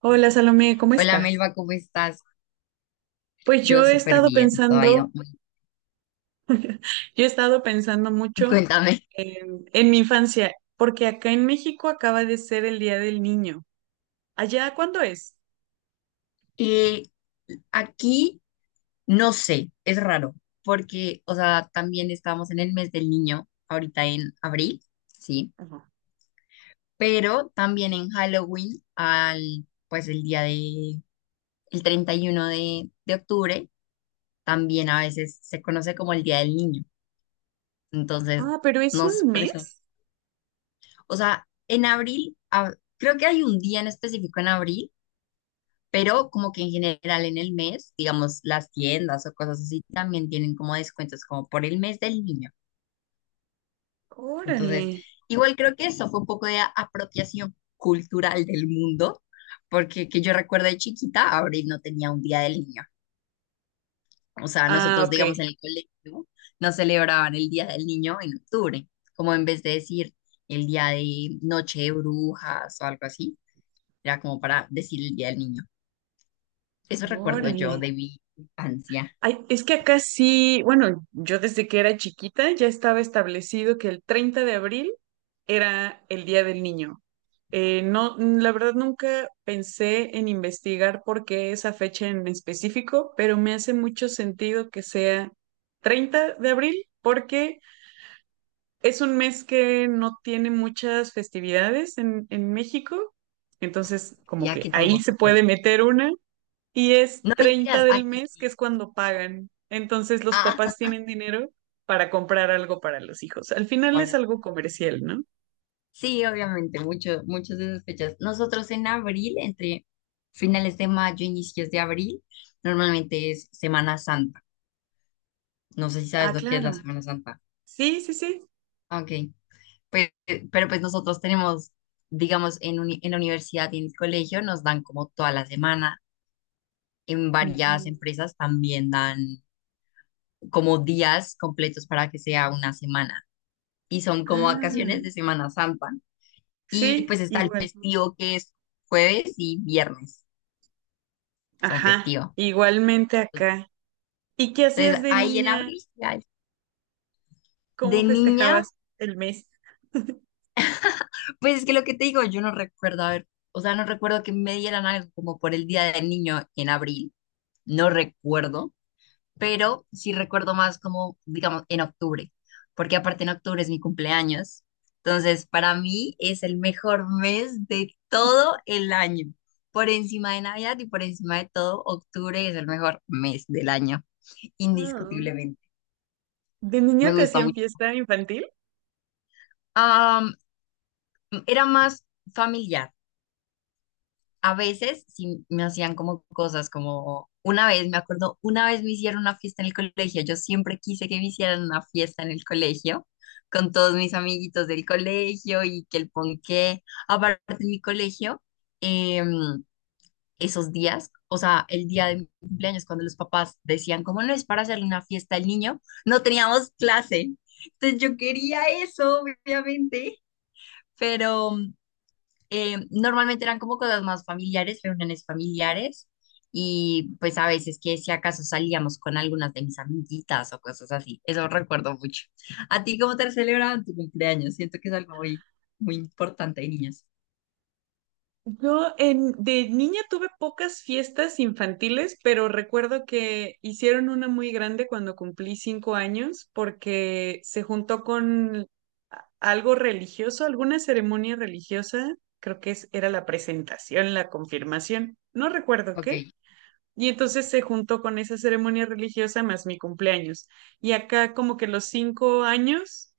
Hola Salomé, ¿cómo Hola estás? Melba, ¿cómo estás? Pues yo Yo he súper estado bien, todo ha pensando, ido muy yo he estado pensando bien. mucho Cuéntame. en mi infancia, porque acá en México acaba de ser el Día del Niño. ¿Allá cuándo es? Eh, aquí no sé, es raro, porque, o sea, también estamos en el mes del niño, ahorita en abril, sí, Ajá. pero también en Halloween, pues el 31 de octubre, también a veces se conoce como el Día del Niño. Entonces, Ah, pero es no sé, un por eso. mes. O sea, en abril, creo que hay un día en específico en abril, pero como que en general en el mes, digamos, las tiendas o cosas así también tienen como descuentos como por el mes del niño. Órale. Entonces, igual creo que eso fue un poco de apropiación cultural del mundo, porque que yo recuerdo de chiquita, abril no tenía un día del niño. O sea, Ah, nosotros, ok. digamos, en el colegio no celebraban el día del niño en octubre, como en vez de decir el día de noche de brujas o algo así, era como para decir el día del niño. Eso recuerdo yo Órale. de mi infancia. Ay, es que acá sí, bueno, yo desde que era chiquita ya estaba establecido que el 30 de abril era el Día del Niño. No, mm, la verdad nunca pensé en investigar por qué esa fecha en específico, pero me hace mucho sentido que sea 30 de abril porque es un mes que no tiene muchas festividades en México, entonces Sí, como que aquí ahí tampoco se puede creo. meter una y es No, 30 mentiras, del aquí mes, que sí. es cuando pagan. Entonces los Ah, papás tienen dinero para comprar algo para los hijos. Al final es ahora. algo comercial, ¿no? Sí, obviamente, muchas de esas fechas. Nosotros en abril, entre finales de mayo, inicios de abril, normalmente es Semana Santa. No sé si Ah, sabes lo que es la claro. Semana Santa. Sí, sí, sí. Ah, ok, pues, pero pues nosotros tenemos, digamos, en la universidad y en el colegio nos dan como toda la semana. En varias Ujú. empresas también dan como días completos para que sea una semana. Y son como vacaciones Ah, de Semana Santa. Y pues sí, está el igual. festivo que es jueves y viernes, son Ajá, festivos. igualmente acá. ¿Y qué hacías Entonces de ahí en niña? abril, ya, ¿Cómo de niña, festejabas el mes? pues es que lo que te digo, yo no recuerdo, a ver, o sea, no recuerdo que me dieran algo como por el Día del Niño en abril, no recuerdo, pero sí recuerdo más como, digamos, en octubre, porque aparte en octubre es mi cumpleaños. Entonces, para mí es el mejor mes de todo el año. Por encima de Navidad y por encima de todo, octubre es el mejor mes del año, Ah. indiscutiblemente. ¿De Me niña te gusta hacían mucho. fiesta infantil? Am, era más familiar. A veces sí me hacían como cosas como una vez, me acuerdo, una vez me hicieron una fiesta en el colegio. Yo siempre quise que me hicieran una fiesta en el colegio con todos mis amiguitos del colegio y que el ponqué. Aparte en mi colegio, em, esos días, o sea, el día de mi cumpleaños, cuando los papás decían, como ¿no es para hacerle una fiesta al niño? No teníamos clase. Entonces yo quería eso, obviamente, pero normalmente eran como cosas más familiares, reuniones familiares, y pues a veces que si acaso salíamos con algunas de mis amiguitas o cosas así, eso recuerdo mucho. ¿A ti cómo te celebraban tu cumpleaños? Siento que es algo muy, muy importante de niños. Yo de niña tuve pocas fiestas infantiles, pero recuerdo que hicieron una muy grande cuando cumplí 5 años porque se juntó con algo religioso, alguna ceremonia religiosa, creo que era la presentación, la confirmación, no recuerdo Ok, qué. Y entonces se juntó con esa ceremonia religiosa más mi cumpleaños. Y acá como que los 5 años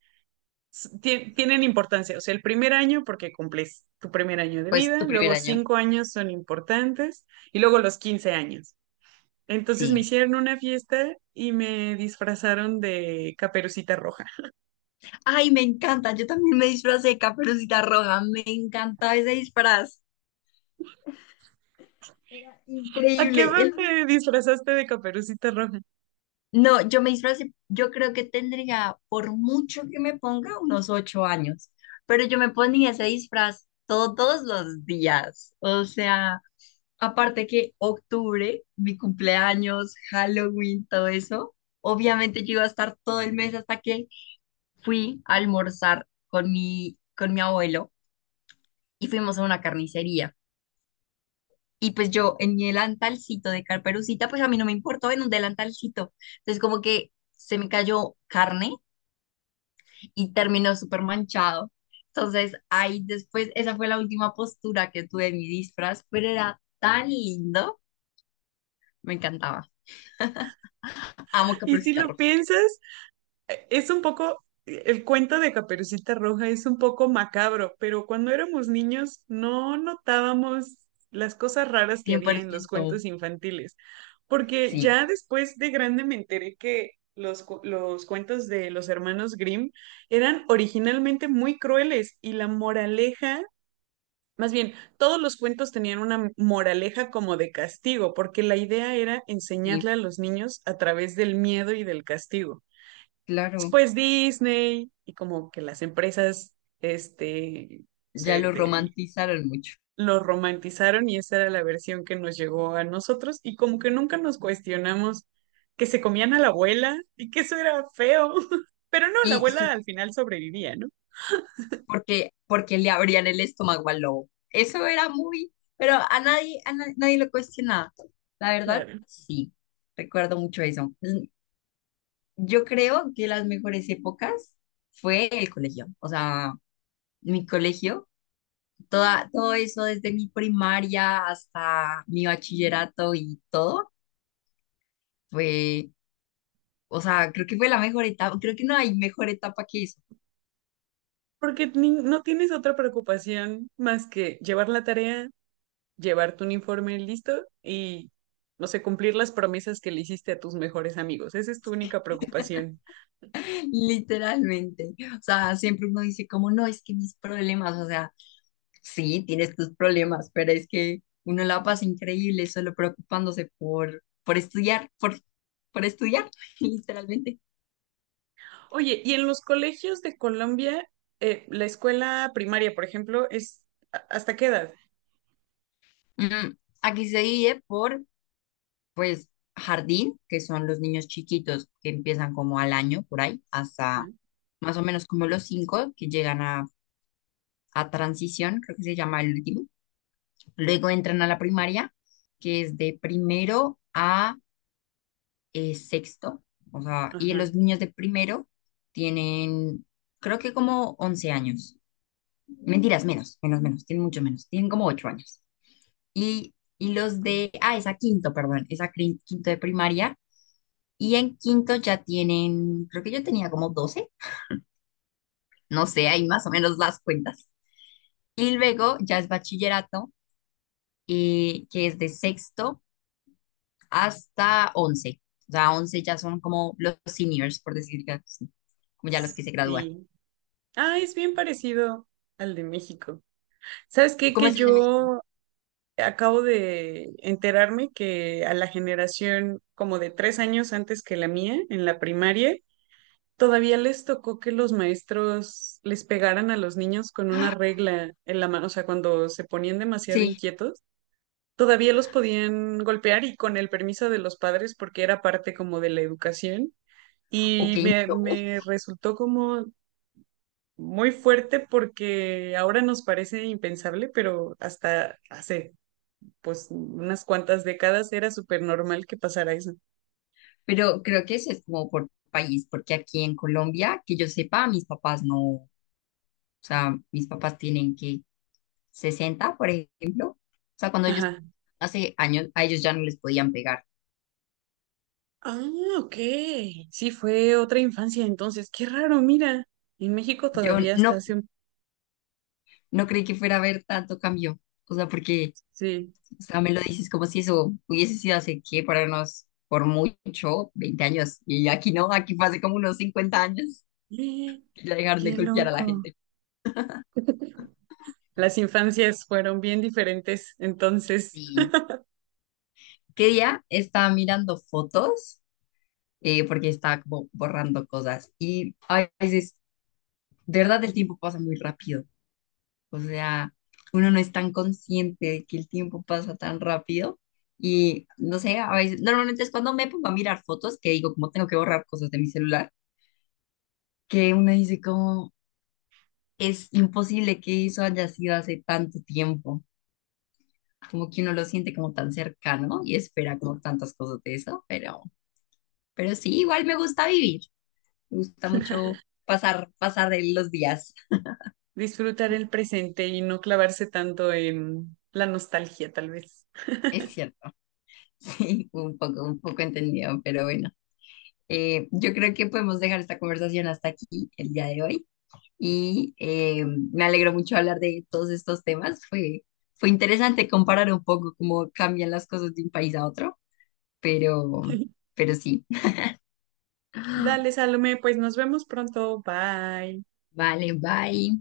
tienen importancia. O sea, el primer año porque cumples tu primer año de pues vida, tu primer luego año. 5 años son importantes y luego los 15 años. Entonces Sí. me hicieron una fiesta y me disfrazaron de Caperucita Roja. Ay, me encanta. Yo también me disfracé de Caperucita Roja. Me encantaba ese disfraz. Era ¿A increíble. qué edad te disfrazaste de Caperucita Roja? No, yo me disfracé. Yo creo que tendría, por mucho que me ponga, unos 8 años. Pero yo me ponía ese disfraz todos los días. O sea, aparte que octubre, mi cumpleaños, Halloween, todo eso. Obviamente yo iba a estar todo el mes hasta que fui a almorzar con mi abuelo y fuimos a una carnicería. Y pues yo en mi delantalcito de carperucita, pues a mí no me importó en un delantalcito. Entonces como que se me cayó carne y terminó súper manchado. Entonces ahí después, esa fue la última postura que tuve en mi disfraz, pero era tan lindo, me encantaba. Amo Y si Caperucita lo Roja, piensas, es un poco, el cuento de Caperucita Roja es un poco macabro, pero cuando éramos niños no notábamos las cosas raras que cien había por en los ciento cuentos infantiles. Porque Sí, ya después de grande me enteré que los cuentos de los hermanos Grimm eran originalmente muy crueles y la moraleja, más bien, todos los cuentos tenían una moraleja como de castigo, porque la idea era sí, enseñarle a los niños a través del miedo y del castigo. claro, Después Disney y como que las empresas, este, no ya sé, lo de romantizaron mucho. lo romantizaron y esa era la versión que nos llegó a nosotros y como que nunca nos cuestionamos que se comían a la abuela y que eso era feo. Pero no, la Y abuela al final sobrevivía, ¿no? porque le abrían el estómago al lobo. Eso era muy, pero a nadie, nadie lo cuestionaba. La verdad, Claro. sí, recuerdo mucho eso. Yo creo que las mejores épocas fue el colegio, o sea, mi colegio, todo eso desde mi primaria hasta mi bachillerato y todo, fue, o sea, creo que fue la mejor etapa, creo que no hay mejor etapa que eso, Porque no tienes otra preocupación más que llevar la tarea, llevar tu uniforme listo y, no sé, cumplir las promesas que le hiciste a tus mejores amigos. Esa es tu única preocupación. literalmente. O sea, siempre uno dice como, no, es que mis problemas, o sea. Sí, tienes tus problemas, pero es que uno la pasa increíble solo preocupándose por, estudiar, por estudiar, literalmente. Oye, y en los colegios de Colombia, la escuela primaria, por ejemplo, es ¿hasta qué edad? Mm, aquí se divide por, pues, jardín, que son los niños chiquitos que empiezan como al año, por ahí, hasta más o menos como los cinco que llegan a transición, creo que se llama el último. Luego entran a la primaria, que es de primero a es sexto, o sea, y Ajá. los niños de primero tienen, creo que como 11 años. Mentiras, menos, menos, menos, tienen mucho menos, tienen como 8 años. Y, y los de, esa quinto, perdón, quinto de primaria, y en quinto ya tienen, creo que yo tenía como 12, no sé, ahí más o menos las cuentas. Y luego ya es bachillerato, que es de sexto hasta once. O sea, 11 ya son como los seniors, por decir así, como ya los que se gradúan. Sí. Ah, es bien parecido al de México. ¿Sabes qué? ¿Cómo Que es el de México? yo acabo de enterarme que a la generación como de 3 años antes que la mía, en la primaria, todavía les tocó que los maestros les pegaran a los niños con una ¡Ah! regla en la mano. O sea, cuando se ponían demasiado Sí, inquietos, todavía los podían golpear y con el permiso de los padres porque era parte como de la educación. ok, Y no. me resultó como muy fuerte porque ahora nos parece impensable, pero hasta hace pues unas cuantas décadas era súper normal que pasara eso. Pero creo que eso es como por país, porque aquí en Colombia, que yo sepa, mis papás no, o sea, mis papás tienen que 60, por ejemplo. O sea, cuando ellos, Ajá. hace años, a ellos ya no les podían pegar. Ah, ok. Sí, fue otra infancia entonces. Qué raro, mira. En México Yo todavía hasta no, hace un... no creí que fuera a haber tanto cambio. O sea, porque, Sí. o sea, me lo dices como si eso hubiese sido hace qué, para unos, por mucho, 20 años. Y aquí no, aquí fue hace como unos 50 años Eh, que ya dejaron de qué golpear a la loco. gente. Las infancias fueron bien diferentes, entonces Sí, ¿qué día estaba mirando fotos? Porque estaba como borrando cosas. Y a veces, de verdad, el tiempo pasa muy rápido. O sea, uno no es tan consciente de que el tiempo pasa tan rápido. Y no sé, a veces, normalmente es cuando me pongo a mirar fotos que digo, como tengo que borrar cosas de mi celular, que uno dice, como es imposible que eso haya sido hace tanto tiempo. Como que uno lo siente como tan cercano y espera como tantas cosas de eso, pero sí, igual me gusta vivir. Me gusta mucho pasar de los días. disfrutar el presente y no clavarse tanto en la nostalgia, tal vez. Es cierto. Sí, un poco entendido, pero bueno. Yo creo que podemos dejar esta conversación hasta aquí el día de hoy. Y me alegro mucho hablar de todos estos temas. Fue interesante comparar un poco cómo cambian las cosas de un país a otro, pero, pero sí. Dale, Salomé, pues nos vemos pronto. Bye. Vale, bye.